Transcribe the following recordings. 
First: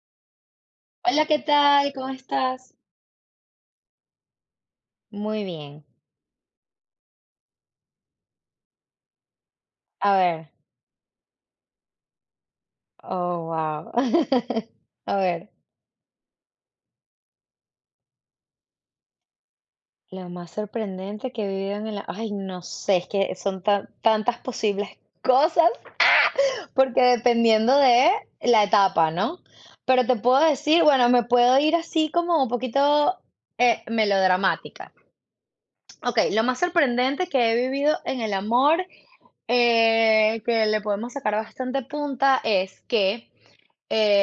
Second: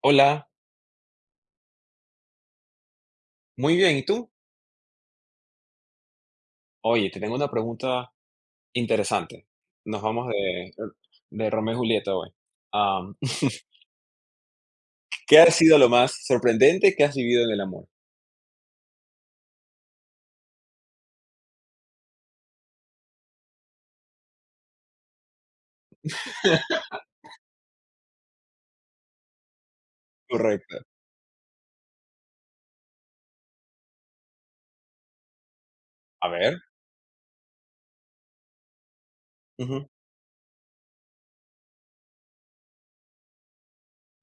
Hola. Hola, ¿qué tal? ¿Cómo estás? Muy bien, ¿y tú? Muy bien. Oye, te tengo una pregunta interesante. Nos A vamos ver, de Romeo y Julieta hoy. Am, oh, wow. A ¿Qué ver, ha sido lo más sorprendente que has vivido en el amor? lo más sorprendente que he vivido en la... Ay, no sé, es que son tantas posibles cosas, porque dependiendo de la etapa, ¿no? Pero te puedo Correcto. decir, bueno, me puedo ir así como un poquito melodramática. Ok, A lo más ver. sorprendente que he vivido en el amor, Ujú, que le podemos sacar bastante punta, es que...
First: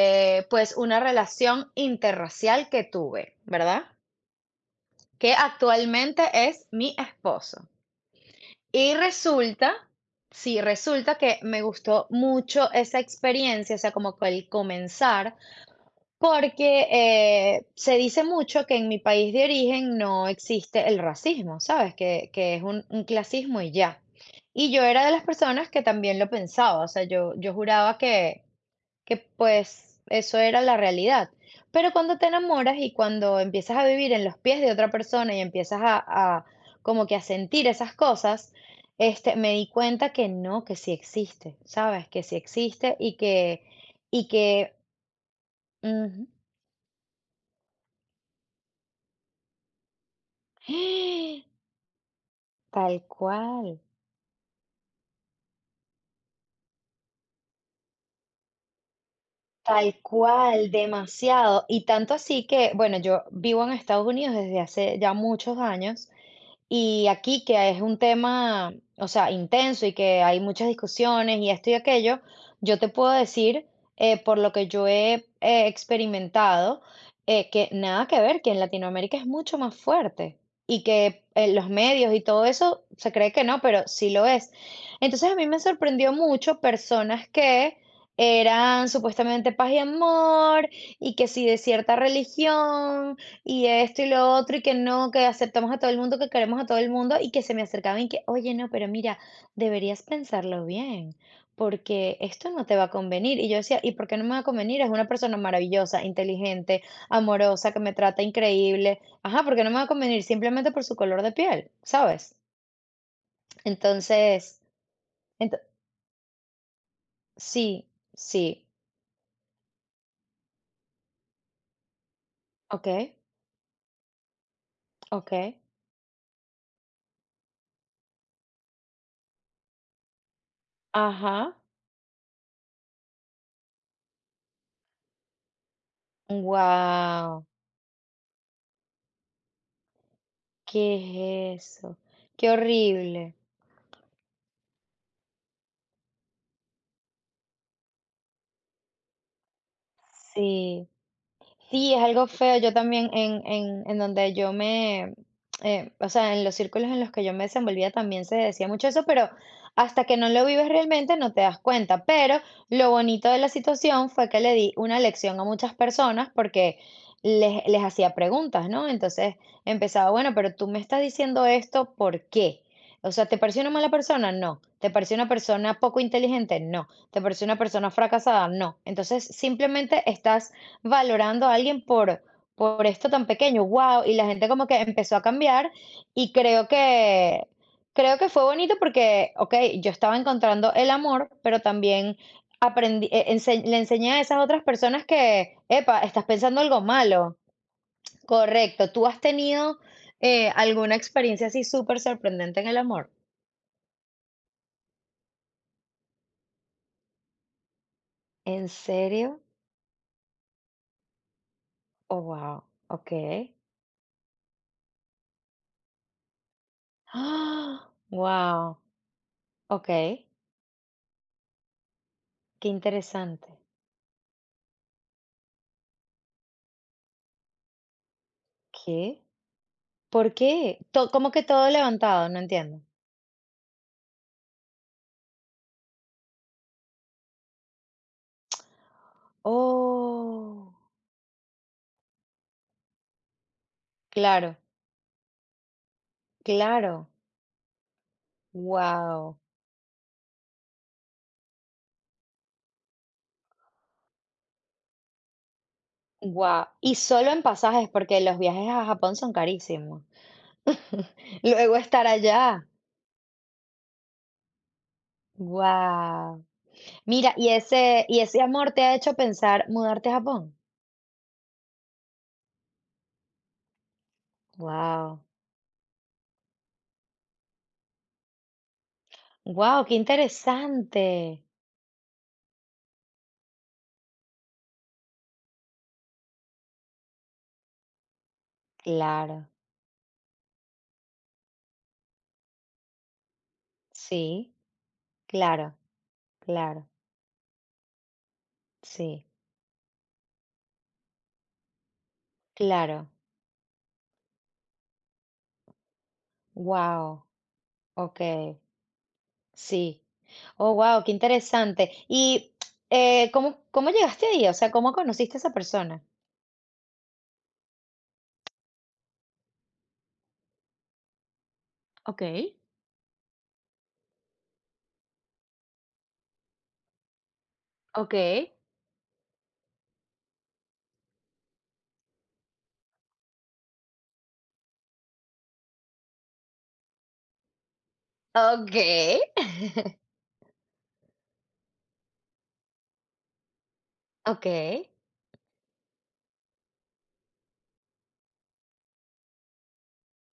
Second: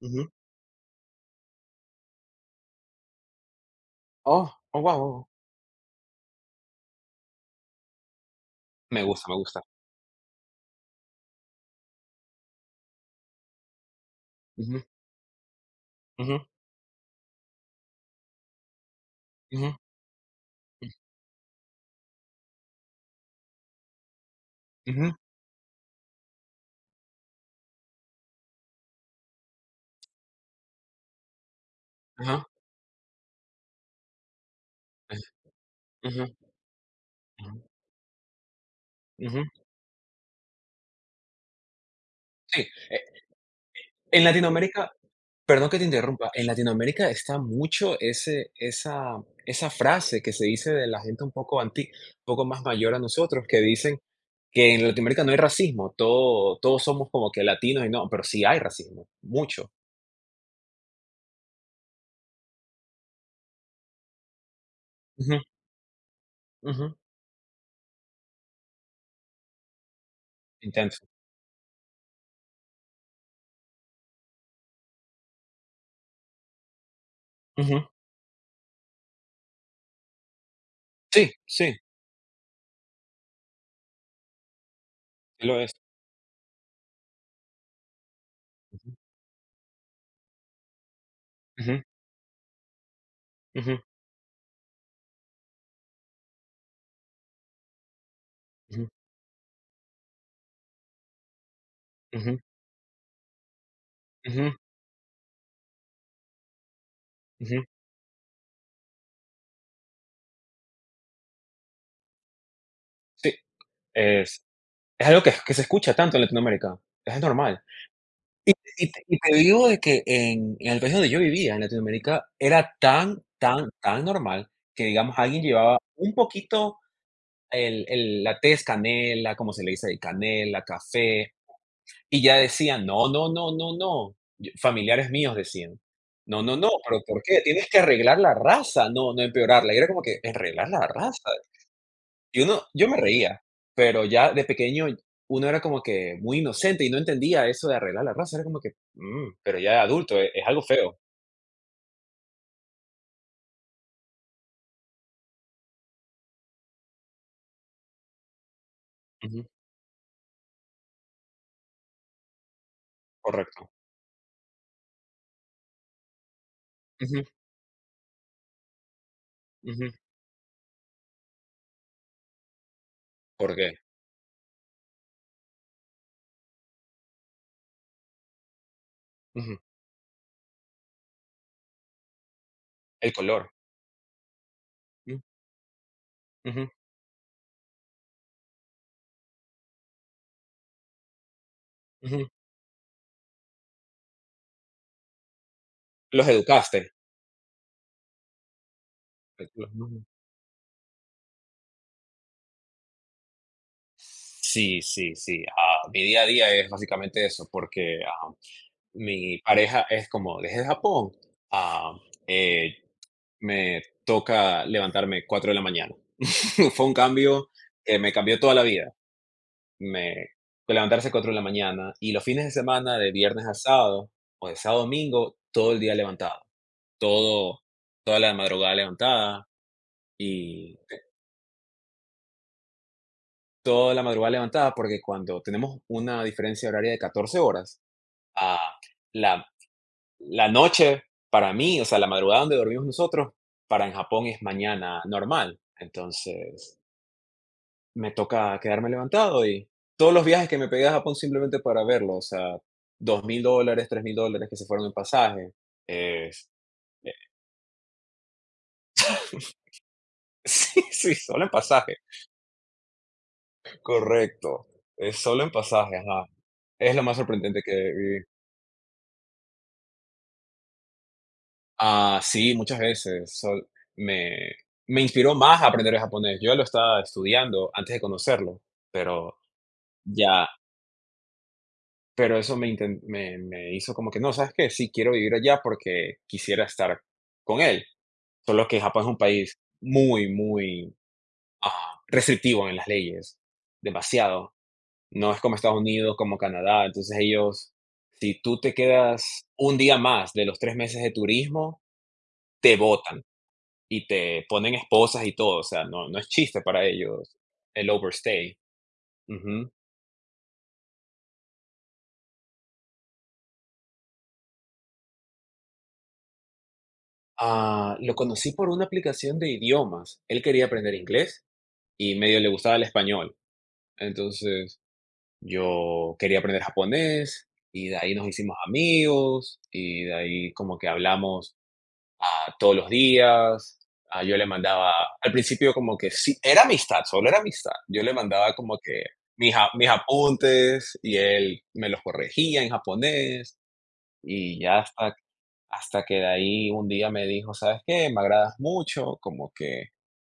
ujú. pues una relación interracial que tuve, ¿verdad? Oh, oh, wow. Que actualmente es mi esposo. Y Me gusta, me gusta. resulta, sí, resulta que me gustó mucho esa experiencia, o sea, como que el Ujú, comenzar, ujú, porque se dice mucho que en mi país de ujú, origen no existe ujú, el racismo, ¿sabes? Que es un clasismo y ya. Y yo era de ujú, las personas que también lo pensaba, o sea, yo juraba que, pues eso era la realidad. Pero cuando te ajá, enamoras y cuando empiezas a vivir en los pies de otra ajá, persona y empiezas a, ujú, a como que a ujú, sentir esas cosas, ujú. me di cuenta que no, que sí existe, ¿sabes? Que sí Sí. existe eh, y que, en y que, Latinoamérica Perdón que te ujú. interrumpa, en Latinoamérica está mucho ese esa esa frase que se dice de la gente un poco más mayor Tal a nosotros, que cual, dicen que en Latinoamérica no hay racismo, todos somos como que latinos y no, pero sí hay racismo, mucho. tal cual, demasiado. Y tanto así que, bueno, yo vivo en Estados Unidos desde hace ya Ujú, muchos años. ujú, Y aquí, que es un tema, o sea, intenso y que hay muchas intenso. discusiones y esto y aquello, yo te puedo decir, por lo que yo he experimentado, que Ujú. nada que ver, que en Latinoamérica es mucho más fuerte y que Sí, los sí, medios y todo eso se cree que no, pero sí lo es. Entonces a mí sí me lo es. sorprendió mucho personas que eran Ujú, supuestamente paz y amor y que sí de ujú, cierta religión y ujú, esto y lo otro, y que no, que aceptamos a todo el mundo, que queremos a todo el mundo, y que se me acercaban y que, oye, no, pero ujú, mira, deberías pensarlo bien, porque ujú, esto no te va a convenir. Y yo decía, ¿y por qué no me va a ujú, convenir? Es una persona maravillosa, inteligente, ujú. amorosa, que me trata increíble. Ajá, ¿por qué no me va a convenir? Simplemente por su color de piel, ¿sabes? Sí, es Entonces, es algo que ento- se escucha tanto en Latinoamérica, es normal. sí, sí, Y te digo de que en el país donde yo vivía, en Latinoamérica, era ok, tan, tan, tan normal que, digamos, ok, alguien llevaba un poquito el la tez canela, como se le dice ahí, canela, café, ajá, y ya decían: "No, no, no, no, no". Y familiares míos decían: "No, no, no, ¿pero por qué? wow, Tienes que arreglar la raza, no empeorarla". Y era como que, ¿arreglar la raza? ¿qué es eso? Y Qué uno yo me horrible. reía, pero ya de pequeño uno era como que muy inocente y no entendía eso de arreglar la raza, era como que, pero ya de adulto es algo Sí. feo. Sí, es algo feo. Yo también en donde yo me, o sea, en los círculos en los que yo me desenvolvía también se decía mucho eso, pero Ujú, hasta que no lo vives realmente no te das cuenta. Pero lo bonito de la correcto. situación fue que le di una lección a muchas personas porque Ujú, les hacía preguntas, ¿no? Entonces ujú. empezaba, bueno, pero tú me estás diciendo esto, ¿por qué? O sea, ¿te ¿Por pareció una qué? mala persona? No. ¿Te pareció una persona poco inteligente? No. ¿Te pareció una persona fracasada? No. Entonces Ujú, simplemente estás valorando a alguien por esto el tan color. pequeño, wow, y la gente como que empezó Mm, a cambiar y creo ujú, que, creo que fue bonito porque, ok, yo estaba encontrando el amor, pero también ujú. aprendí, le enseñé a esas otras personas que, epa, estás Los pensando algo educaste. malo, correcto, tú has tenido Ujú. Alguna experiencia así súper sorprendente en el amor, Sí, sí, sí. Mi día a día es básicamente eso, porque ¿en mi serio? pareja es, como, desde Japón. Ah, Oh, wow, eh, ok. me toca levantarme 4 de la mañana. Fue un cambio ¡Ah! que me cambió toda la Wow, vida. Me ok, Levantarse 4 de la mañana y los fines de qué semana, de viernes interesante. a sábado o de sábado a domingo, todo el día levantado, todo, toda la madrugada ¿Qué? levantada ¿Por qué? y To ¿Cómo que todo levantado? No entiendo. toda la madrugada levantada, porque cuando tenemos una diferencia horaria de 14 horas, a la, la Oh, noche para mí, o sea, la madrugada donde dormimos nosotros, para en Japón es claro, mañana normal. Entonces, claro. me toca quedarme Wow, levantado, y todos los viajes que me pegué a Japón simplemente para verlo, o sea, $2.000, $3.000 que se fueron en pasaje. Es guau. Y eh, solo en pasajes, porque los viajes a Japón son carísimos. sí, sí, solo en Luego pasaje, estar allá. correcto, es solo en pasaje, ajá. Wow. Es lo más Mira, y sorprendente que ese y viví. ese amor te ha hecho pensar mudarte a Japón. Sí, muchas veces, sol me me Wow. inspiró más a aprender el japonés. Yo ya lo estaba estudiando antes de conocerlo, pero Wow, qué ya interesante. pero eso me inten me me hizo como que no, ¿sabes qué? Sí, quiero vivir allá porque quisiera estar con él. Solo que Japón es un Claro, país muy, muy restrictivo en las leyes, demasiado. sí, No es como claro, Estados Unidos, como Canadá. claro, Entonces ellos, si tú te sí, quedas un día más de los 3 meses de turismo, te claro. botan y te ponen esposas y todo. O sea, no, no es chiste para Wow. ellos el overstay. Okey, Ujú. sí. Oh, wow, qué interesante. ¿Y cómo llegaste ahí? O sea, ¿cómo conociste a esa persona? Lo conocí por una aplicación de idiomas. Él quería aprender inglés y Ok, medio le gustaba el español. Entonces yo quería aprender japonés y de ok, ahí nos hicimos amigos y de ahí como que hablamos, todos los días. Yo le mandaba, al principio como que sí, era amistad, solo era amistad. Yo le mandaba ok, como que mis a mis apuntes y él me los corregía en japonés ok. y ya hasta que de ahí un día me dijo: "¿Sabes qué? Me agradas mucho". Como que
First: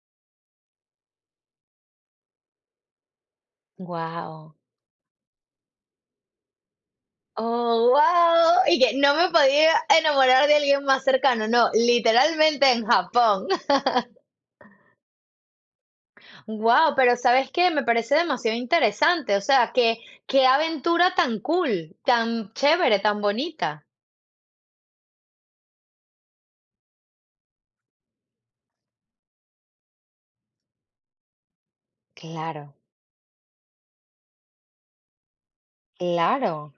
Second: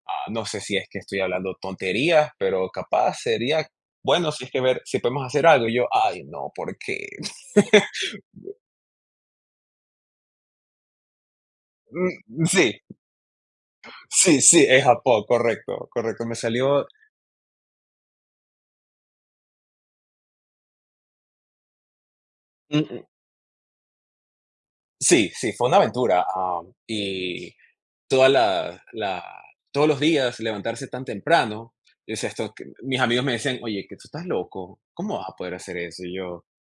No sé si es que estoy hablando tonterías, pero capaz sería bueno si es Wow. que ver si podemos hacer algo. Y yo, ay, no, ¿por qué? Oh, wow. Y que no me podía enamorar de alguien más cercano, no, Mm, literalmente sí, en Japón. sí, sí, es Japón, correcto, correcto. Me salió, Wow, pero ¿sabes qué? Me parece demasiado interesante. O sea, que qué aventura tan cool, tan mm, chévere, mm, tan bonita. sí, sí, fue una aventura. Y toda la, la- todos los días levantarse tan temprano. Yo decía, Claro, mis amigos me decían, oye, que tú estás loco, ¿cómo vas a poder hacer eso? Y yo, claro.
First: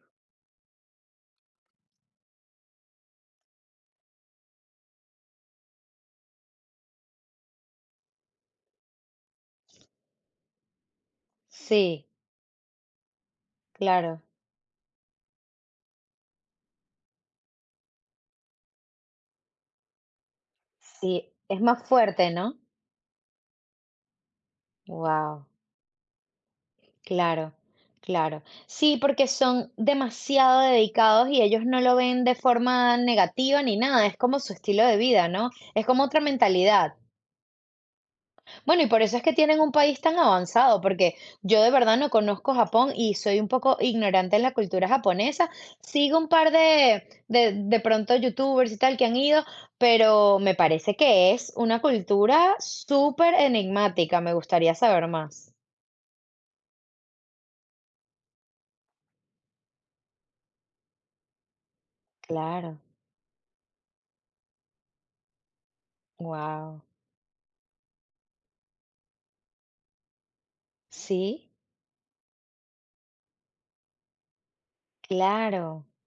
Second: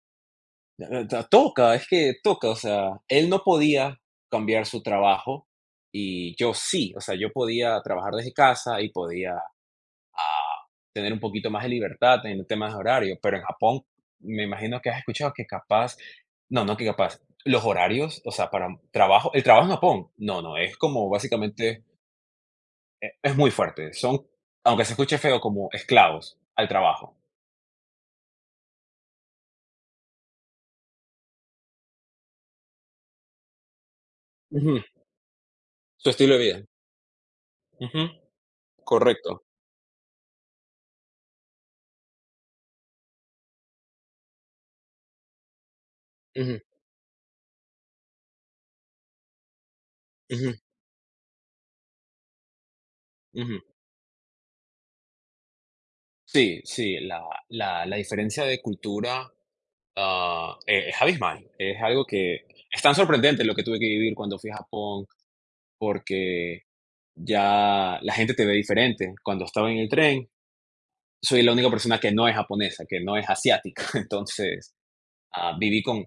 Toca, es que toca, o sea, él no podía cambiar su trabajo y yo sí, o sea, yo podía trabajar desde casa y podía ah, tener un poquito más de Sí, libertad en temas de horario, pero en Japón claro. me imagino que has escuchado que capaz, no, no que capaz, los horarios, o sea, para trabajo, el trabajo en Japón, no, no, es como Sí, es más básicamente, fuerte, ¿no? es muy fuerte, son, aunque se escuche feo, Wow, como esclavos al trabajo. claro, claro. Sí, porque son demasiado dedicados y ellos no lo ven de forma negativa ni nada, es como su Ujú, estilo de vida, ¿no? Es como su otra estilo de vida. mentalidad. Ujú, Bueno, y por eso es que correcto. tienen un país tan avanzado, porque yo de verdad no conozco Japón y soy un poco ignorante en la cultura japonesa. Sigo un par Ujú, de pronto youtubers y tal que han ido, pero me ujú, parece que es una cultura súper ujú. enigmática. Me gustaría saber más. Sí, sí, la diferencia de cultura es abismal. Es algo que, Claro, es tan sorprendente lo que tuve que vivir cuando fui a Japón, porque wow. ya la gente te ve diferente. Cuando estaba en el tren, soy Sí, la única persona que no es japonesa, que no es asiática. Entonces, ah, viví claro. con,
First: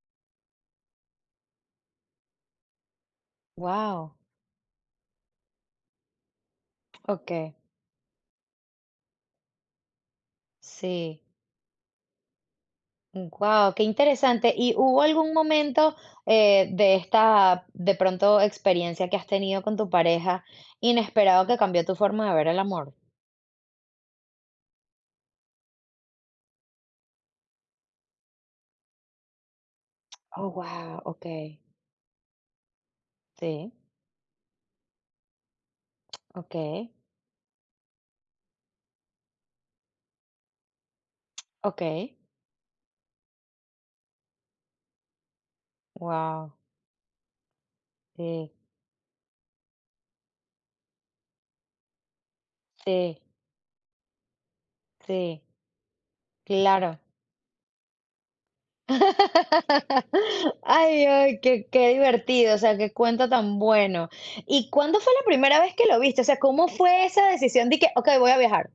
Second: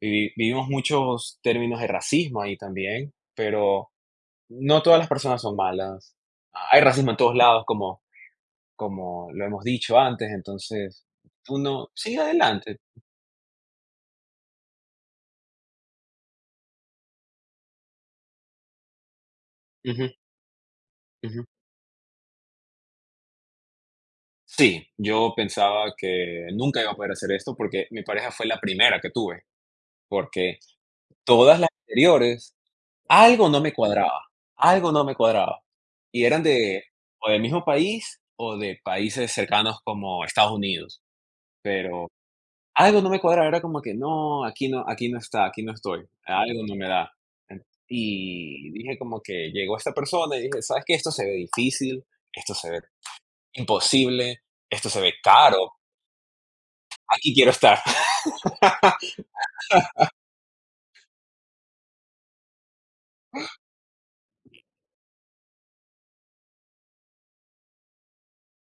vivimos muchos términos de racismo ahí también, pero Wow. no todas las personas son malas. Hay racismo en todos Okey. lados, como lo hemos dicho antes, entonces Sí. uno sigue adelante. Wow. Qué interesante. ¿Y hubo algún momento, de esta, de pronto, experiencia que has tenido con tu Ujú, pareja, ujú. inesperado que cambió tu forma de ver el amor? Sí, yo pensaba que nunca iba a poder hacer esto porque mi pareja fue la primera que tuve, Oh, porque wow. Okey. todas las anteriores, algo no Sí, me cuadraba, algo no me cuadraba. Y eran de okey, o del mismo país o de países cercanos como Estados Unidos, pero okey. algo no me cuadraba, era como que no, aquí no está, aquí no estoy, Wow. algo no me da. En Sí, Y dije como que llegó esta persona y dije: "¿Sabes qué? Esto se ve difícil, esto se ve sí, imposible, esto se ve sí, caro, claro. aquí quiero estar". Ay, ay, qué, qué divertido, o sea, qué cuento tan bueno. ¿Y cuándo fue la primera vez que lo viste? O sea, ¿cómo fue esa decisión de que, ok, voy a viajar?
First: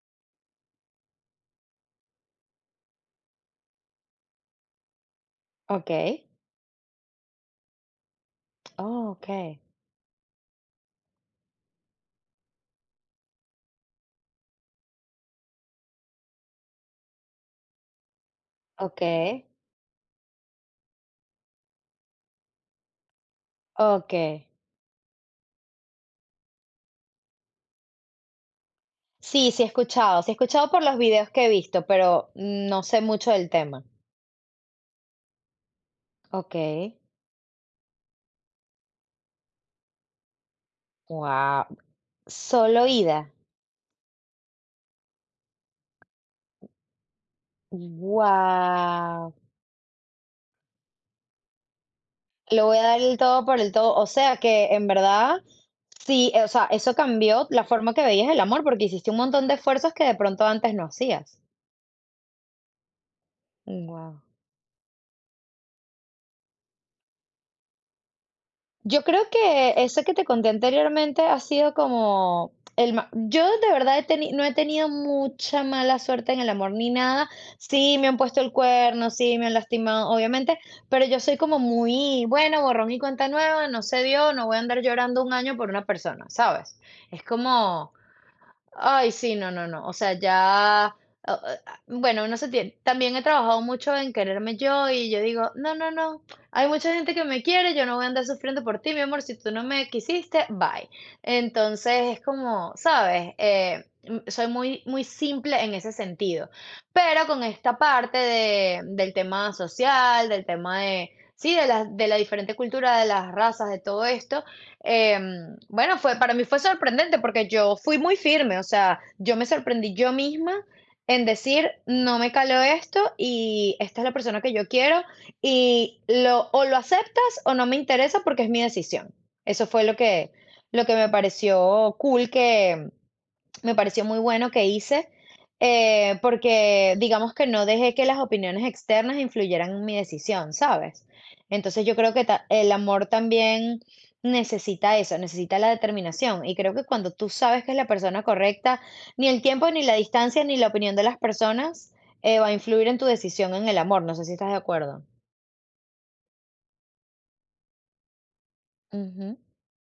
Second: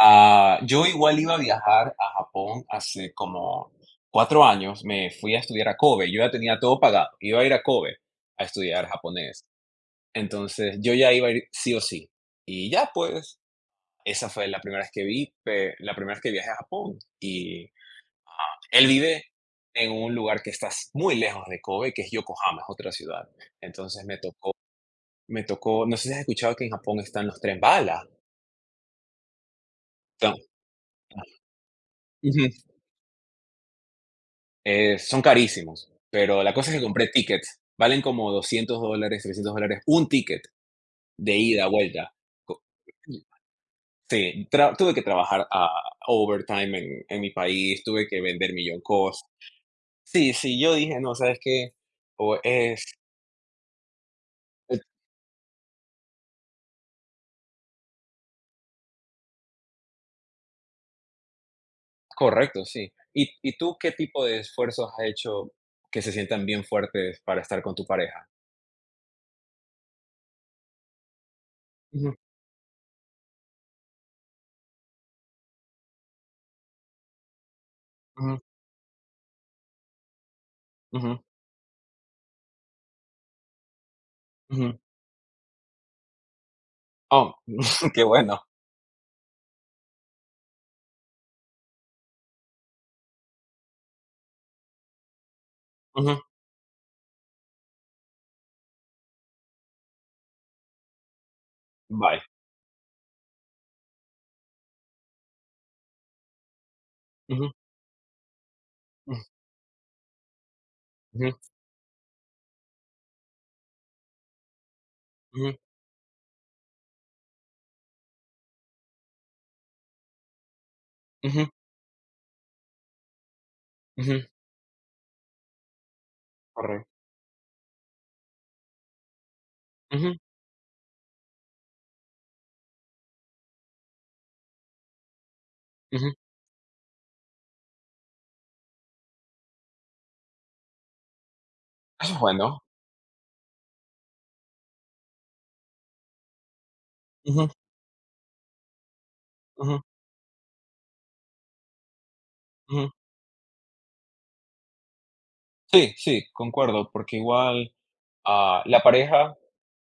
Yo igual iba a viajar a Japón hace como 4 años, me fui a estudiar a Ok, Kobe, yo ya tenía todo pagado, iba a ir a Kobe a estudiar oh, japonés. ok, Entonces, yo ya iba a ir sí o sí. Y ya, pues, esa fue la primera vez que la primera vez que viajé a Japón. Y él ok, vive en un lugar que está muy lejos de Kobe, que es Yokohama, es otra ciudad. Entonces ok. me tocó, no sé si has escuchado que en Japón están los tren bala. Sí, sí he Tan- escuchado por los videos que he visto, pero Ujú. no sé mucho del tema. Son carísimos, pero la Ok, cosa es que compré tickets. Valen como $200, $300, un ticket de wow, ida, vuelta. Co- solo ida. Sí, tuve que trabajar a overtime en mi país, tuve que vender millón cosas. Wow. Sí, sí, yo dije: "No, ¿sabes qué?". O Le voy a es dar el todo por el todo. O sea que eh, en verdad, sí, o sea, eso cambió la forma que veías el amor, porque hiciste un montón de esfuerzos que de pronto antes no hacías. correcto, sí. ¿Y tú qué Wow. tipo de esfuerzos has hecho que se sientan bien fuertes para estar con tu pareja? Yo creo que eso que te conté anteriormente ha sido Ujú, como el yo de verdad no he tenido mucha mala suerte en el amor ni nada. Sí, me han ujú, puesto el cuerno, sí, me han lastimado, obviamente, pero yo ujú, soy como muy, bueno, borrón y cuenta nueva, no se dio, no voy a ujú. andar llorando un año por una persona, ¿sabes? Es Oh, como, qué bueno. ay, sí, no, no, no. O sea, ya, o- o- bueno, no sé, también he trabajado mucho en quererme yo y yo digo, no, no, Ujú. no, hay mucha gente que me quiere, yo no voy a andar sufriendo por ti, mi amor, si tú no me quisiste, bye. Entonces es Bye. como, ¿sabes? Soy muy, muy simple en ese sentido, pero con Ujú, esta parte de, del mm, tema social, del tema de, ujú, sí, de la, diferente cultura, de las razas, de todo esto eh, ujú, bueno, fue, para mí fue sorprendente porque yo fui muy firme, o sea, yo me sorprendí yo misma en ujú, decir, no me caló esto y esta es la ujú. persona que yo quiero y o lo Correcto. aceptas o no me interesa porque es mi decisión. Eso fue lo Ujú, que, lo que me pareció cool me pareció muy bueno que hice, ujú. Porque digamos que no dejé que las opiniones externas influyeran en mi decisión, ¿sabes? Entonces yo creo Eso es que bueno. el amor también necesita eso, necesita la determinación. Y creo que cuando tú Ujú, sabes que es la persona correcta, ni el tiempo, ujú, ni la distancia, ni la opinión de las personas va a influir ujú. en tu decisión en el amor. No sé si estás de acuerdo. Sí, sí, concuerdo, porque igual, la pareja Ujú,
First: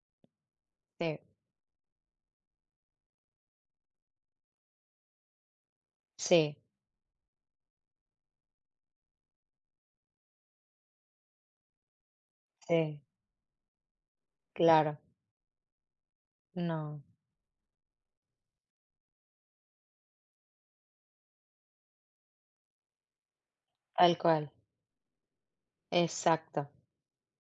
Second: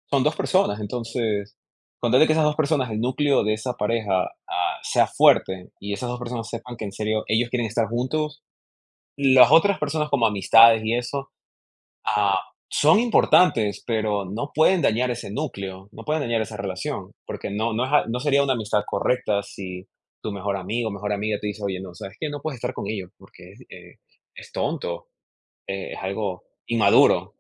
son 2 personas, sí, entonces, con tal de que esas 2 personas, el núcleo de esa pareja, sea fuerte, y esas dos personas sí, sepan que en serio ellos quieren estar juntos, las otras personas como amistades y eso, ah, son sí, importantes, pero no pueden claro. dañar ese núcleo, no pueden dañar esa No, relación, porque no no es a no sería una amistad correcta si tu mejor amigo, o mejor amiga, te dice: "Oye, no, ¿sabes que no puedes estar con ellos? Porque, tal cual. es tonto, es algo Exacto. inmaduro".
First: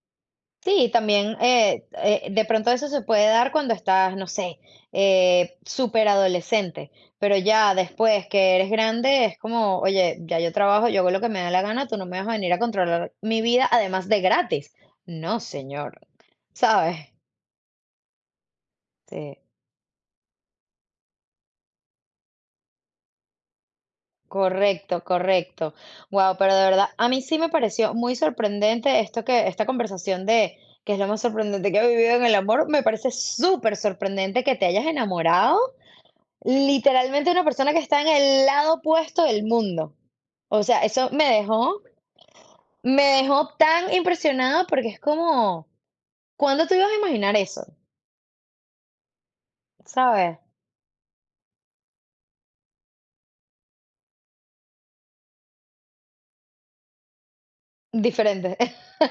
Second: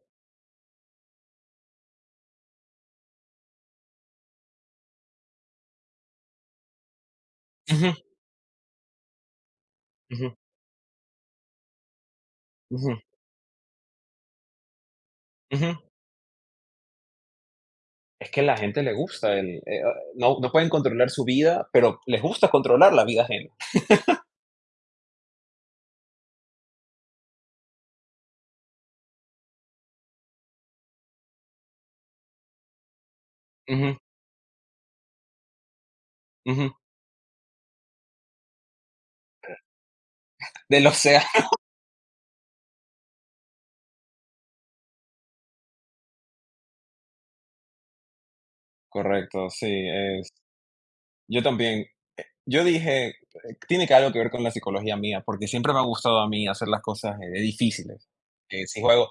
Sí, también de pronto eso se puede dar cuando estás, no sé, súper adolescente, pero ya Ujú, después que eres grande es como, oye, ujú, ya yo trabajo, yo hago lo que me da la gana, tú no me vas a venir a ujú, controlar mi vida, además de gratis. No, ujú. señor, ¿sabes? Es que la gente le Sí, gusta el, ah, no no pueden controlar su vida, pero les gusta controlar la vida ajena. correcto, correcto. Wow, pero de verdad, a mí sí me pareció muy sorprendente esto que, esta conversación de que es lo más sorprendente que he vivido en el amor, me parece súper Ujú, sorprendente que te hayas enamorado ujú, literalmente una persona que está en el lado opuesto del mundo. O sea, del eso océano. Me dejó tan impresionada porque es como, ¿cuándo tú ibas a imaginar eso? Correcto, sí, es ¿Sabes? yo también. Yo dije, tiene que algo que ver con la psicología mía, porque siempre me ha gustado a mí hacer las cosas, difíciles. Diferente. Eh, si juego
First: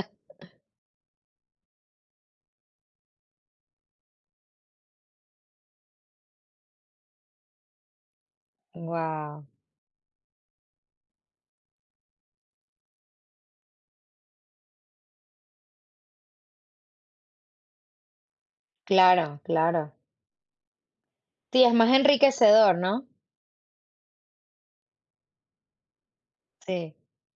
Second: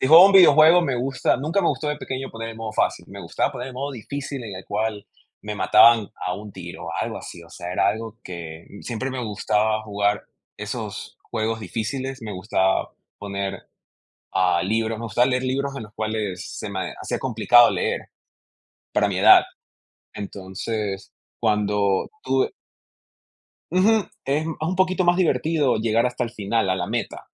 Si juego un videojuego, me gusta, nunca me gustó de pequeño poner el modo fácil, me gustaba poner el modo difícil en el cual me mataban a un tiro, algo así, o sea, era algo que siempre me Wow. gustaba, jugar esos juegos difíciles, me gustaba poner, libros, me gustaba leer libros en los cuales se me hacía complicado leer para mi Claro, edad. claro. Entonces, Sí, es más cuando tuve, enriquecedor, ¿no? ujú, es un poquito más divertido llegar hasta el final, a la Sí, meta,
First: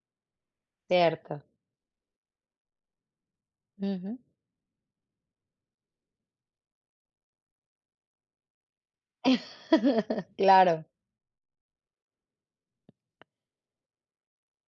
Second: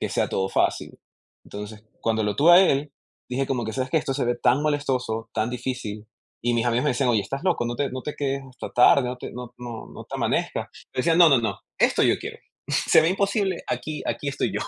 que sea todo fácil. cierto. Entonces, cuando lo tuve a él, dije como que, ¿sabes qué? Esto Ujú. se ve tan molestoso, tan difícil. Y mis amigos me decían, oye, estás loco, no te quedes hasta tarde, no te, no, no, no te amanezcas. Claro. Me decían, no, no, no, esto yo quiero. Se ve imposible, aquí estoy yo.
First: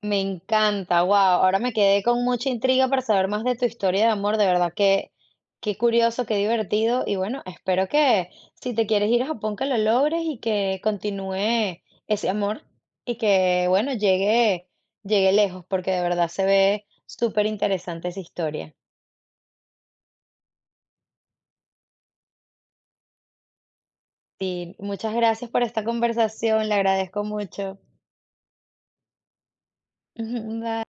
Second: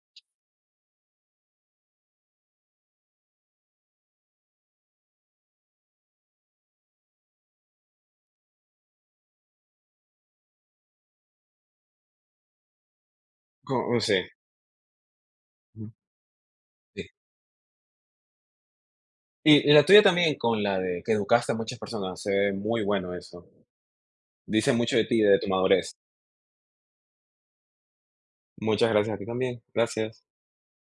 Me encanta, wow. Ahora me quedé con mucha intriga para saber más de tu historia de amor, de verdad que qué curioso, qué divertido. Y bueno, espero que si te quieres ir a Japón, que lo logres y que continúe ese amor y que, bueno, No sé. llegue, lejos, Ujú, porque de verdad se ve sí. súper interesante esa historia. Y la tuya también, con la de que educaste a muchas personas, se ve muy bueno eso. Dice Y mucho de muchas ti, de tu gracias por esta madurez. conversación, le agradezco mucho. Muchas gracias a ti también. Gracias. Bye.